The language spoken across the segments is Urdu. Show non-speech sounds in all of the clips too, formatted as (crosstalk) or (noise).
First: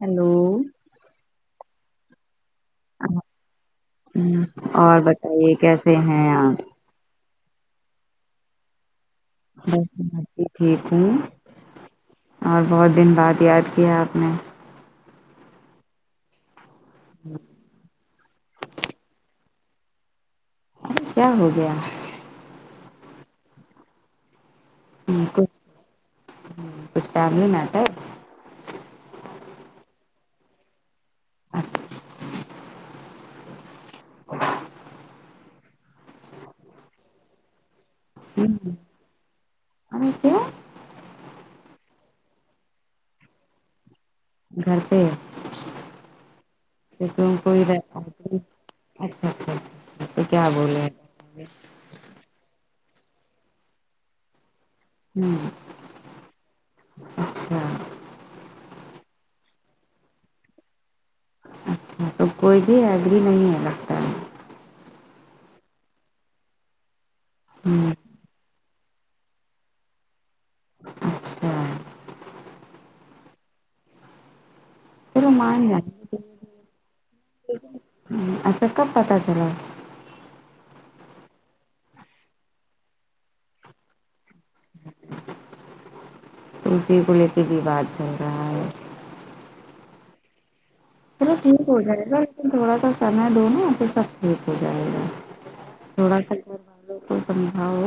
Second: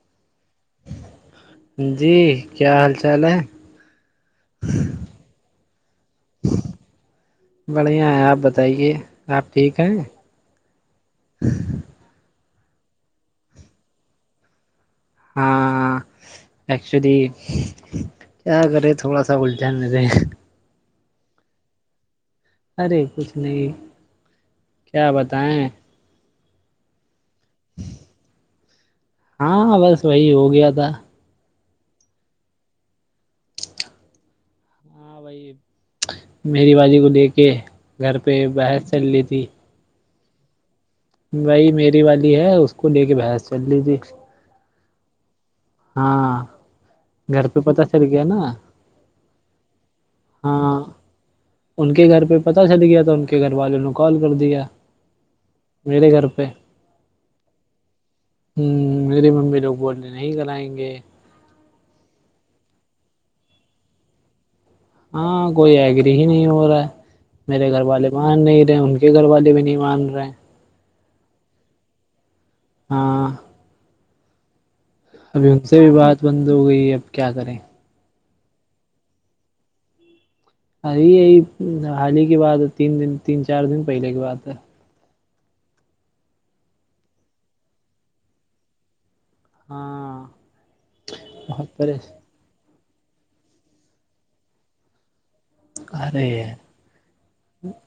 ہیلو جی کیا حال چال ہے ہ اور بتائیے کیسے ہیں آاں بڑھیا ہے آپ بتائیے آپ ٹھیک بس ہیں میں بھی ٹھیک ہوں اور بہت دن بعد یاد کیا آپ نے ہاں ایکچولی کیا کرے تھوڑا سا اللجھان نہیں رہے کیا ہو گیا ارے کچھ نہیں کیا ہ کچھ بتائیں ہ کچھ فیملی میٹر ہاں بس وہی ہو گیا تھا اچھ ا ہاں بھائی میری بازی کو لے کے گھر پہ باہر چل لیی تھی ا تو وہی میری والی ہے اس کو لے کے بحث چل لیج تی گھر پہ تو کی گھر پہ کوئی پتا اچھا چل گیا نا اچھا اچھا تو کیا ہاں بولے ہوں ان کے گھر پہ پتاہ چل گیا تو ان کے گھر والوں نے کال کر دیا ہوں میرے گھر پہ اچھا ہوں میری ممی لوگ بول ڈے نہیں کرائیں گے اچھا تو کوئی بھی ایگری نہیں ہے لگتا ہے ہاں کوئی ایگری ہی نہیں ہو رہا ہے میرے گھر ہوں والے مان نہیں رہے ان کے گھر والے بھی نہیں مان رہے اچھا ہاں چلو ابھی ان مان سے جائیں بھی بات بند ہو گئی ہے اب کیا کریں ہ اچھا کب پتا چلا ای یہی حال ہی کی بات ہے تین دن تین چار دن پہلے کی بات ہے تو اسی کو لے کے بھی بات چل رہا ہے ہاں چلو ٹھیک بہت ہو جائے پریش گا لیکن تھوڑا سا سمے دو نا پھر سب ٹھیک ہو جائے گا تھوڑا ارے سا ہے، کرواالو تو سمجھاؤ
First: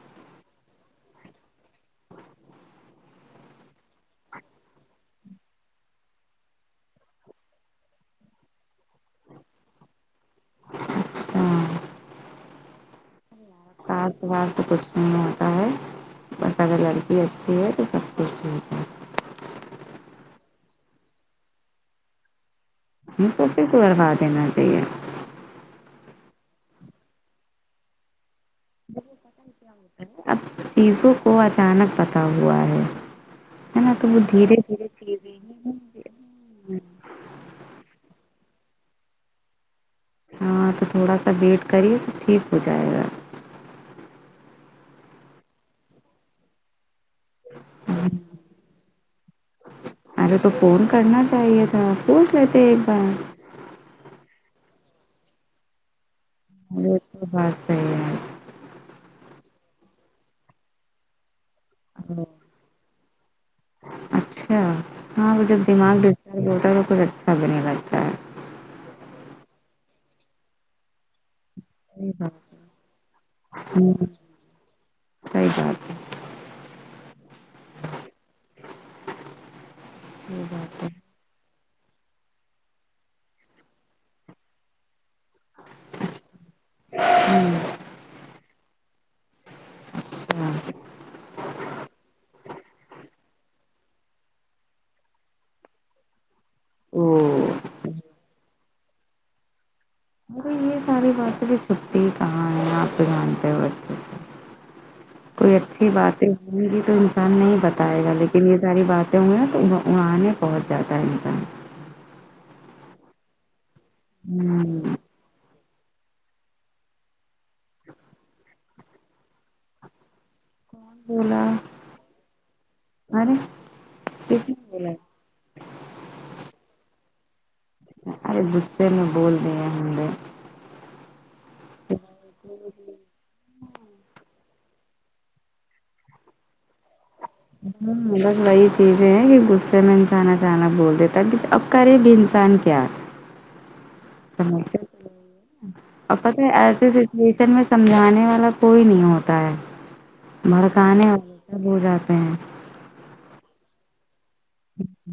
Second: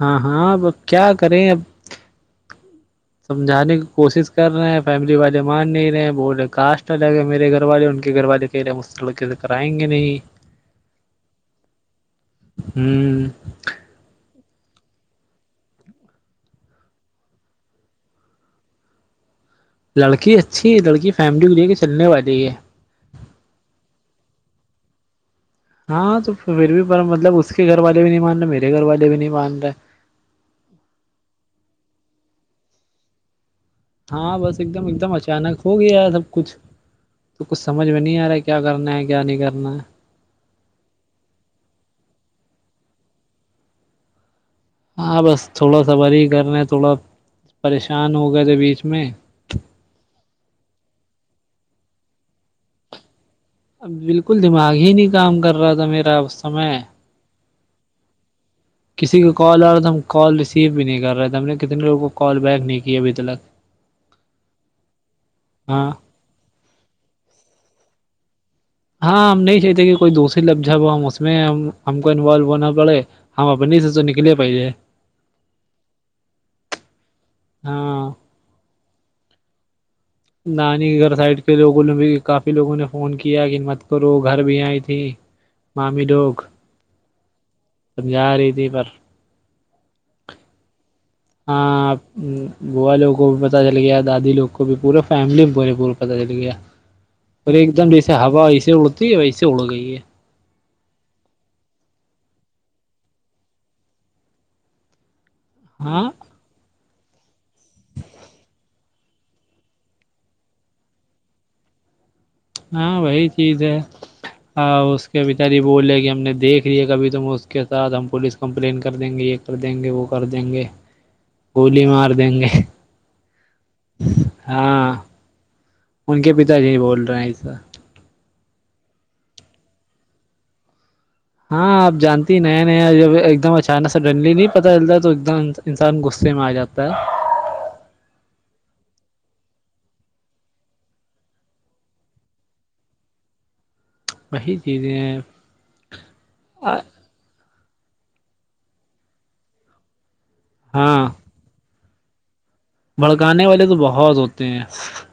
ہاں ہاں اب کیا کریں اب سمجھانے کی کوشش کر رہے ہیں فیملی والے مان نہیں رہے بولے کاسٹ الگ ہے میرے گھر والے ان کے گھر والے مستل کرائنی اچھا ہوں کار باس تو کچھ نہیں ہوتا ہے بس اگر لڑکی اچھی ہے تو سب کچھ ٹھیک ہے لڑکی اچھی ہے لڑکی فیملی کو لے کے چلنے والی ہے م کو پس کروا دینا چاہیے ہاں تو پھر بھی مطلب اس کے گھر والے بھی نہیں مان رہے میرے گھر والے بھی نہیں مان رہے اب چیزوں کو اچانک پتا ہوا ہے ہے نا تو وہ ہاں دھیرے بس ایک دم دھیرے چ ایک دم گئی اچانک ہو گیا ہے سب کچھ تو کچھ سمجھ میں نہیں آ رہا ہے کیا کرنا ہے کیا نہیں کرنا ہے ہاں تو تھوڑا سا ویٹ کریے تو ٹھیک ہو جائے گا ہاں بس تھوڑا س وور ہی کر رہے ہیں تھوڑا پریشان ہو گئے تھے بیچ میں ارے تو فون کرنا چاہیے تھا پوچ لیتے ایک بار اب بالکل دماغ ہی نہیں کام کر رہا تھا میرا سمے ا تو ہاں کسی کا کال آ رہا تھا ہم کال ریسیو بھی نہیں کر رہے تھے ہم نے کتنے لوگوں کو ہے کال بیک نہیں کی ابھی تلک اچھا ہاں وہ جب ہاں دماغ ڈ ہوتا ہے تو کچھ اچھا بھی نہیں لگتا ہے ہاں ہم نہیں چاہتے کہ کوئی دوسری لفظ ہے وہ ہم اس میں ہم ہم کو صحیح انوالو بات ہونا پڑے ہم اپنی سے تو نکلے پہے صی جتے ہیں ہاں صحیح بات نانی ہے گھر سائڈ کے لوگوں نے بھی کافی لوگوں نے فون کیا کہ مت کرو گھر بھی آئی تھی مامی لوگ ہوں سمجھا رہی تھی پر ہاں ہاں بوا لوگ کو بھی پتا چل گیا دادی لوگ کو بھی پورے فیملی میں پورے پورے پتا چل گیا او اور ایک دم جیسے ہوا ویسے اڑتی ہے ویسے اڑ گئی ہے ا یہ ساری بس بھی س پ ت آپ دکان پہ وورج کوئی اچھی ہاں بات ہے ی تو انسان نہیں بتائے گا لیکن یہ ساری باتیں ہوئی ہیںا تو اڑانے پہنچ جاتا ہے انسان ہاں وہی چیز ہے ہمم اس کہ ب تاری بول رہے کہ ہم نے دیکھ لییا ہے کبھی توم اس کے ساتھ ہم پولیس کمپلین کر دیں گے یہ کر دیں گے وہ کر دیں گے بولا گولی مار دیں گے ارے کس نے ہاں بولا ان کے پتا جی بول رہے ہیں ایسا ارے غصے میں بول دی ہیں ہم نےے ہاں آپ جانتی نیا نیا ایک دم اچانک سے ڈنلی لی انسان غصے میں ا جاتا ہے ہاں بس وہی چیزیں ہے کہ غصے میں انساننا چنا بول دیتا کرے بھی انسان کیا (unintelligible) چیزیں ہیں اپا تو ایسے شن میں سمجھانے والا کوئی نہیں ہوتا ہے ہاں بھڑکانے وال سب ہو جاتا ہوں بھڑکانے والے تو بہت ہوتے ہیں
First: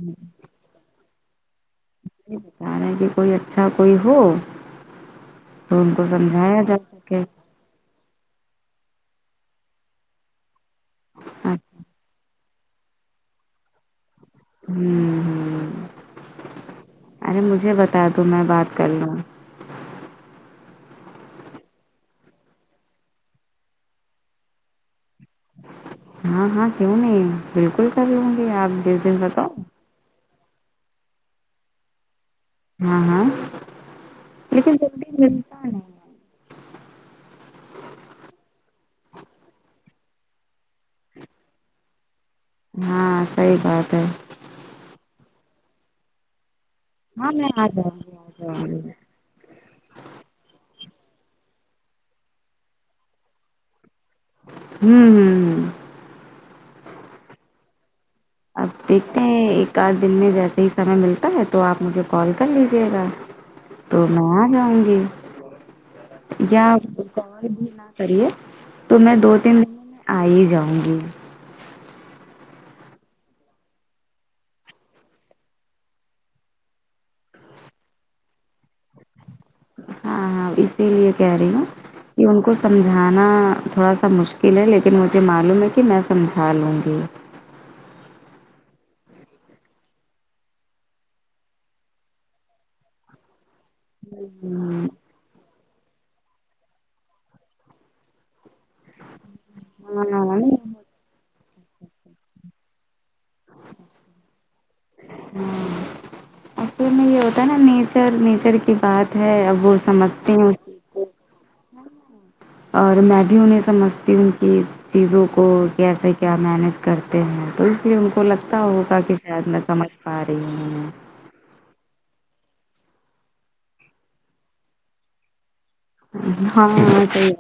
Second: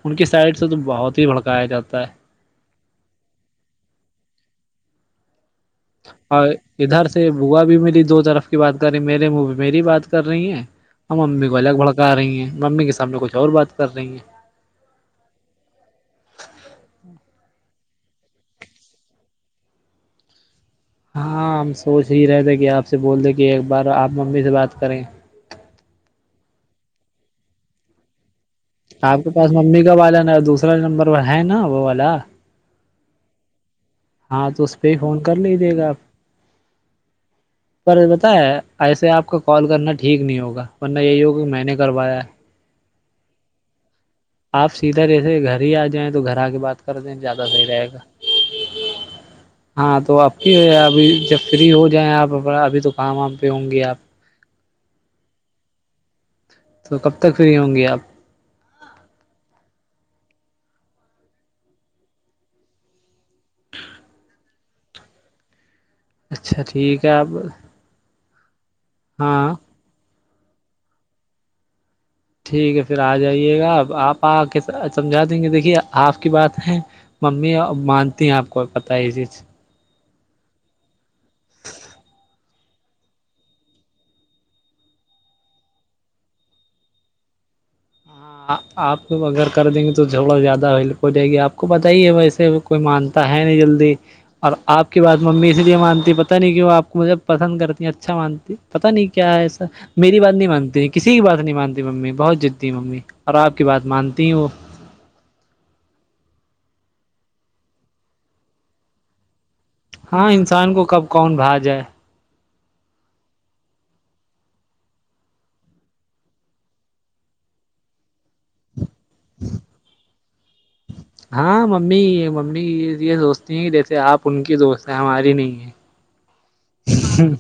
ان کی سائڈ سے تو بہت ہی بھڑکایا جاتا ہے یہ بتا رہے کہ کوئی اچھا کوئی ہو تو ان کو اور سمجھایا جا ادھر سکے سے بوا بھی میری دو طرف کی بات کر رہی میرے م میری بات کر رہی ہیں ہم امی کو ہمم الگ بھڑکا رہی ہیں ممی کے سامنے کچھ اور بات کر رہی ہیں ہوں ہ ارے مجھے بتا دو میں بات کر لوں ہوں ہاں ہم سوچ ہی رہے تھے کہ آپ سے بول دیں کہ ایک بار آپ ممی سے بات کریں ہاں ہاں کیوں نہیں بالکل کبھی ہوں گی آپ جس دن کے پاس بتاؤ ممی والا ن دوسرا نمبر ہے نا وہ والا ہاں ہاں ہاں تو لیکن اس پہ ہی جلدی فون کر ملتا لیجیے گا آپ ج نہیں پر بت ہے ایسے آپ کا کال کرنا ٹھیک نہیں ہوگا ورنہ یہی ہوگا کہ میں نے کروایا ہے ہاں صحی بات ہے آپ سیدھا جیسے گھر ہی آ جائیں تو گھر آ کے بع کرر دن ہاں زیادہ میں صحی آ رہے جاؤں گا گی آ جاؤں گی ہاں تو اب کی ابھی جب فری ہو جائیں آپ ابھی تو کاماں پہ ہوں گے آپ ہوں ہوں ہ تو کب تک فری ہوں گی آپ اب دیکھتے ہیں ایک آدھ دن میں جیسے ہی سمے ملتا ہے تو آپ مجھے کال کر لیجیے گا تو میں آ جاؤں گی اچھا ٹھیک ہے آپ کریے تو میں دو ہاں تین دن آ ہی جاؤں گی ٹھیک ہے پھر آ جائیے گا ا آپ آ کے سمجھا دیں گے دیکھیے آپ کی بات ہے ممی مانتی ہیں آپ کو پتا یہ چیز ہاں ہاں اسی لیے کہہ رہی ہوں کہ ان کو سمجھانا تھوڑا سا مشکل ہے لیکن مجھے معلوم ہے کہ میں سمجھا لوں گی ہاں آپ اگر کر دیں گے تو جگڑا زیادہ ہو جائے گی آپ کو بتائیے ویسے کوئی مانتا ہے نہیں جلدی اور آپ کی بات ممی اس لیے مانتی پتا نہیں کہ وہ آپ کو مجھے پسند کرتی اچھا مانتی پتا نہیں کیا ہے ایسا میری ہاں بات نہیں مانتی کسی کی بات نہیں مانتی ممی بہت جدی ممی اور آپ کی بات مانتی ہیں وہ ہ اصل میں یہ ہوتا ہے نا نیچر نیچر کی بات ہے ا وہ ہاں سمجھتے ہیں اس انسان چیز کو کب کون بھاگ جائے اور میں بھی انہیں سمجھتی ہوں کی چیزوں کو کیسے کیا مینیج کرتے ہیں تو اس لیے ان کو لگتا ہوگا کہ کے ساتھ میں سمجھ پا رہی ہوں ہاں ممی یہ ممی یہ یہ سوچتی ہیں کہ جیسے آپ ان کی دوست ہیں ہماری نہیں ہے ہاں وہ سیات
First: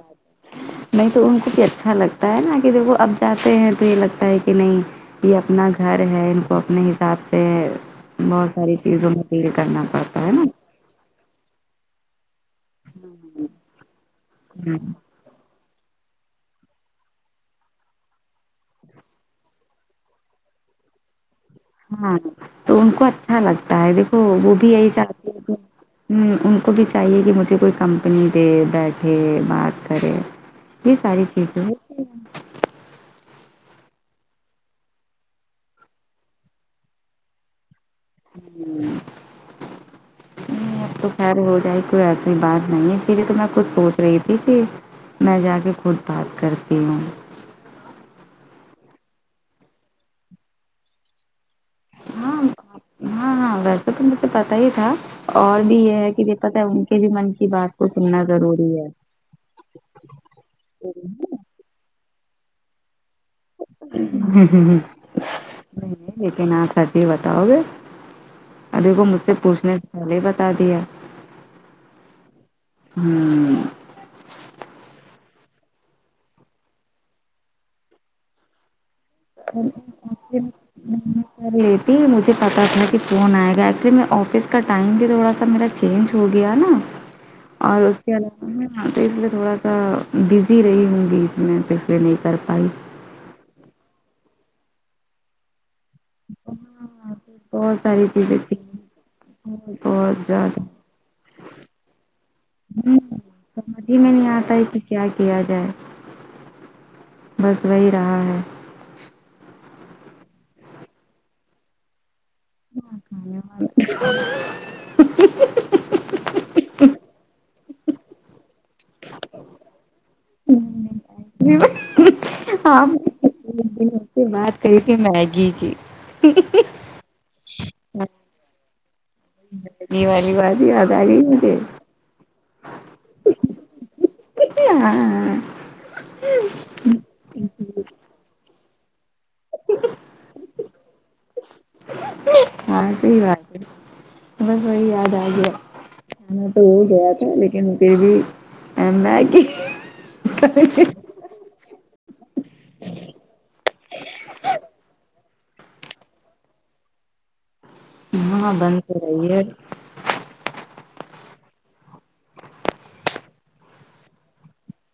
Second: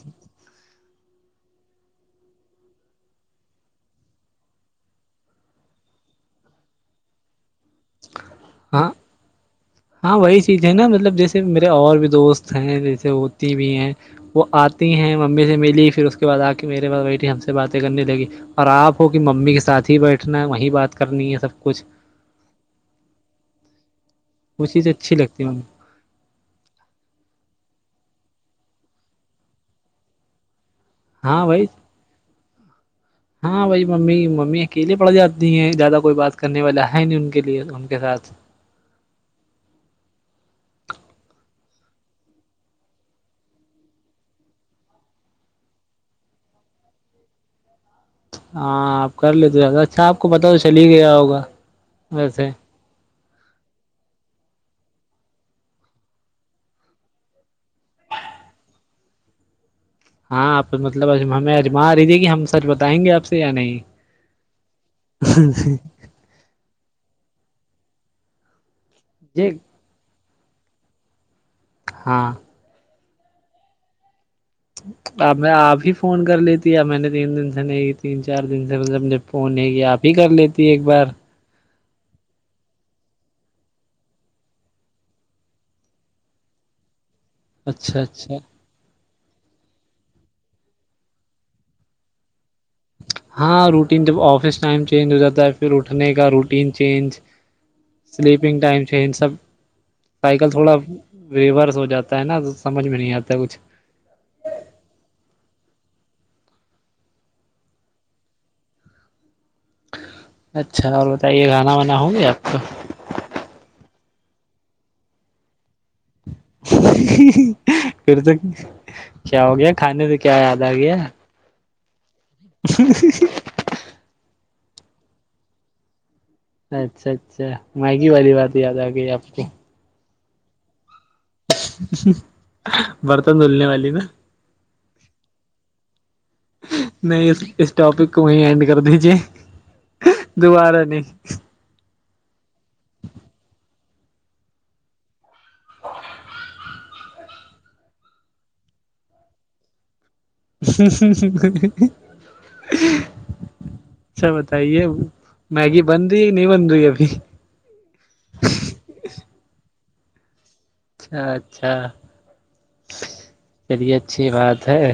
نہیں تو ان کو بھی اچھا لگتا ہے نا کہ دیک اب جاتے ہیں تو یہ لگتا ہے کہ نہیں یہ اپنا گھر ہے ان کو اپنے حساب سے بہت ساری چیزوں میں کےے کرنا پڑتا ہے نا جو نا مطلب جیسے میرے اور بھی دوست ہیں جیسے ہوتی بھی ہیں وہ آتی ہیں ممی سے ملی پھر اس کے بعد آ کے میرے بیٹے ہم سے باتیں کرنے لگی اور آپ ہو کہ ممی کے ساتھ ہی بیٹھنا ہے وہیں بات کرنی ہے سب کچھ ہاں تو ان کو اچھا لگتا ہے دیکھو وہ بھی چیز یہی اچھی چاہتے ہے لگتی کہ ممی ہ ان کو بھی چاہیے کہ مجھے کوئی کمپنی دے بیٹھے بات کرے یہ ساری ہاں چیز ہے بھائی ہاں بھائی ممی ممی اکیلے پڑ جاتی ہیں زیادہ کوئی بات کرنے والا ہے نہیں ان کے لیے ان کے ساتھ ع ں ہیں۔ اب تو خیر ہو جائے کوئی ایسی بات نہیں ہے پ یہ تو میں کچھ سوچ رہی تھی کہ میں جا کے خود بات کرتی ہوں ہاں آپ کر لیتے زیاد اچھا آپ کو پتا تو چل ہی گیا ہوگا ہاں ویسے ہاں ہاں ویسے تو مجھے پتا ہی تھا اور بھی یہ ہے کہ یہ پت ہے ان کے بھی من کی بات کو سننا ضروری ہے ہاں آپ مطلب ہمیں اجما رہی تھی کہ ہم سچ بتائیں گے آپ سے یا نہیں ہ ہ ہ ہ لیکن آپ سچ ہی بتاؤ گے ابھی کو مجھ سے یہ پوچھنے پہلے بتا دیا ہاں ہوں اب میں آپ ہی فون کر لی تھی اب میں نے تین دن سے نہیں تین چار دن سے مطب فون ہے کہ آپ ہی کر لیتی ایک بار کر لیتی مجھے پتا تھا کہ فون آئے گا ایکچولی میں آفس کا ٹائم بھی تھوڑا سا میرا چینج ہو گیا نا ج اور کیا ہاں تو اس لیے تھوڑا سا بزی رہی ہوں گی میں تو اس لیے نہیں کر پائی ہاں روٹین جب آفس ٹائم چینج ہو جاتا ہے پھر اٹھنے کا روٹین چینج بہت ساری چیزیں تھی، سلیپنگ ٹائم چ ان سب بہت سائیکل زیادہ تھوڑا ریورس ہو جاتا ہے نا سمجھ میں نہیں آتا ہے کچھ ادھی میں نہیں آتا ہے کہ کیا کیا جائے بس وہی رہا ہے اچھا اور بتائیے گانا وانا ہوں گے آپ کو ان (unintelligible) ں (unintelligible) پھر تو کیا ہو گیا کھانے میں کیا یاد آ گیا ج آ (unintelligible) ایک دن اس سے بات کری تھی میگی کی اچھا اچھا میگی والی بات یاد آ گئی آپ کو بنی والی بات ہی آد آ گئی ن برتن دھلنے والی نا ہاں ہاں نہیں اس اس ٹاپک کو ہی اینڈ کر دیجے دوبارہ نہیں ہاں سحی بات ہے بس وہی یاد آ گیا تو وہ گیا تھا لیکن پھر بھی ام ہے کہ ہ (unintelligible) اچھا بتائیے میگی بن رہئی نہیں بن رہئی ابھی ہاں بند تو رہی ہے اچھا اچھا چلیے اچھی بات ہے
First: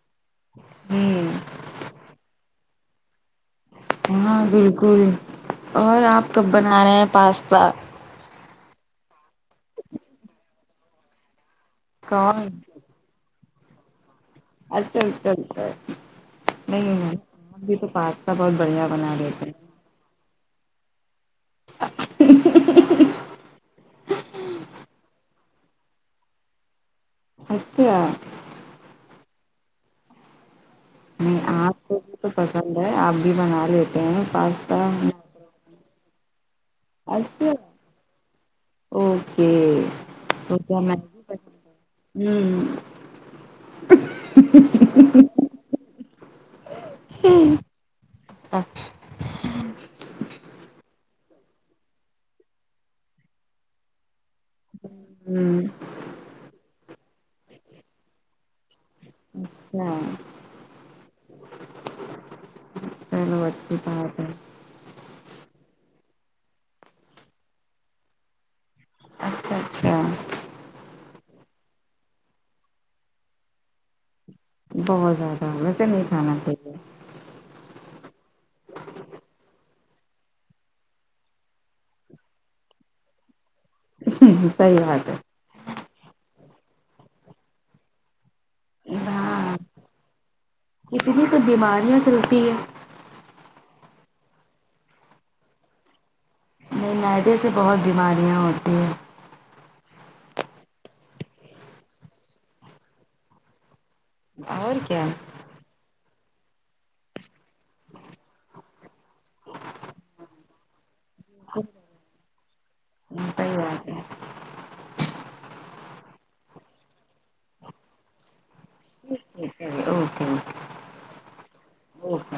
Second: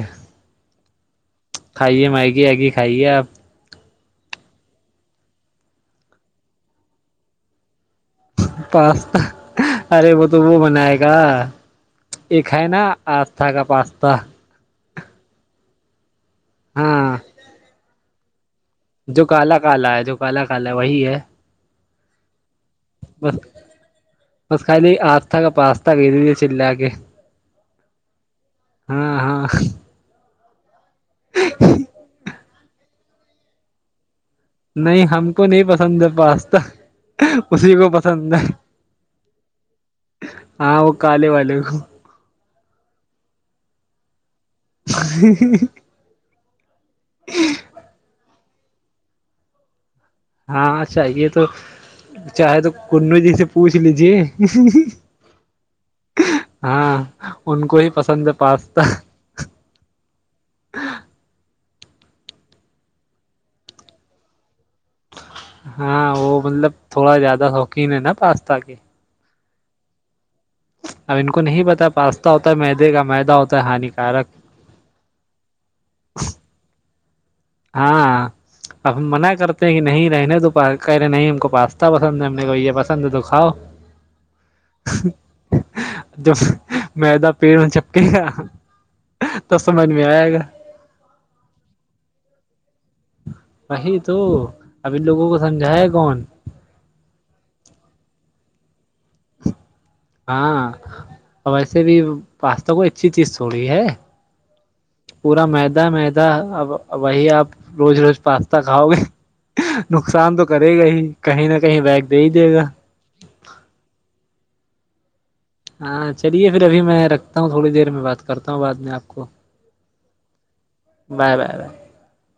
ہوں (unintelligible) کھائیے میگی آگی کھائیے آپ ہاں بالکل اور آپ کب بنا رہے ہیں پاستا پاستا ارے وہ تو وہ بنائے گا یہ کون ہے نا پاستا کا پاستا الل نہیں ہاں بھی تو پس بہت بڑھیا (unintelligible) جو ہیں کالا کالا ہے جو کالا کال ہے وہی ہے (unintelligible) بس بس خالی آسہ کا پاسہ بھی دیجیے چلہ کے اچھا (unintelligible) ہاں ہاں نہیں آپ کو بھی تو پسند ہے آپ بھی بنا لیتے ہیں پس نہیں ہم کو نہیں پسند ہے پاستا اچھا اسی کو پسند ہے اوکے تو کیا ہاں وہ کالے والے میگی کو ہوں ہ (unintelligible) اچ (unintelligible) ہاں چاہیے تو چاہے تو کنو جی سے پوچھ لیجیے اچھا ہاں ان کو ہی پسند ہے پاستا اچھا چلو اچھی بات ہے ہاں وہ مطلب تھوڑا زیادہ شوقین ہے نا پاستا کے اچھا اچھا اب ان کو نہیں پتا پاستا ہوتا ہے میدے کا مدہ ہوتا ہے ہانیکارک بہت زیادہ ہو ویسے نہیں کھانا چاہیے ہاں اب ہم منع کرتے ہیں کہ نہیں رہنے تو کہے نہیں ہم کو پاستا پسند ہے ہم کو یہ پسند ہے تو کھاؤ ہ سحی بات ہے جو میدا پیڑ میں چپکے گا ہاں تو سمج میں آیا گا اتنی تو بیماریاں چلتی ہیں وہی تو ابھی لوگوں کو سمجھایا کون نہیں معدے سے بہت بیماریاں ہوتی ہیں ہاں ویسے بھی پاستا کو اچھی چیز تھوڑی ہے اور کیا پورا مدا مدا اب وہی آپ روز روز پاستا کھاؤ گے نقصان تو کرے گا ہی کہیں نہ کہیں بیگ دے ہی دے گا ہ سی بات ہے ہاں چلیے پھر ابھی میں رکھتا ہوں تھوڑ دیر میں بات کر کرتا ہوں بعد میں آپ کو ٹھیک ہے بائے بائے بائے او ہو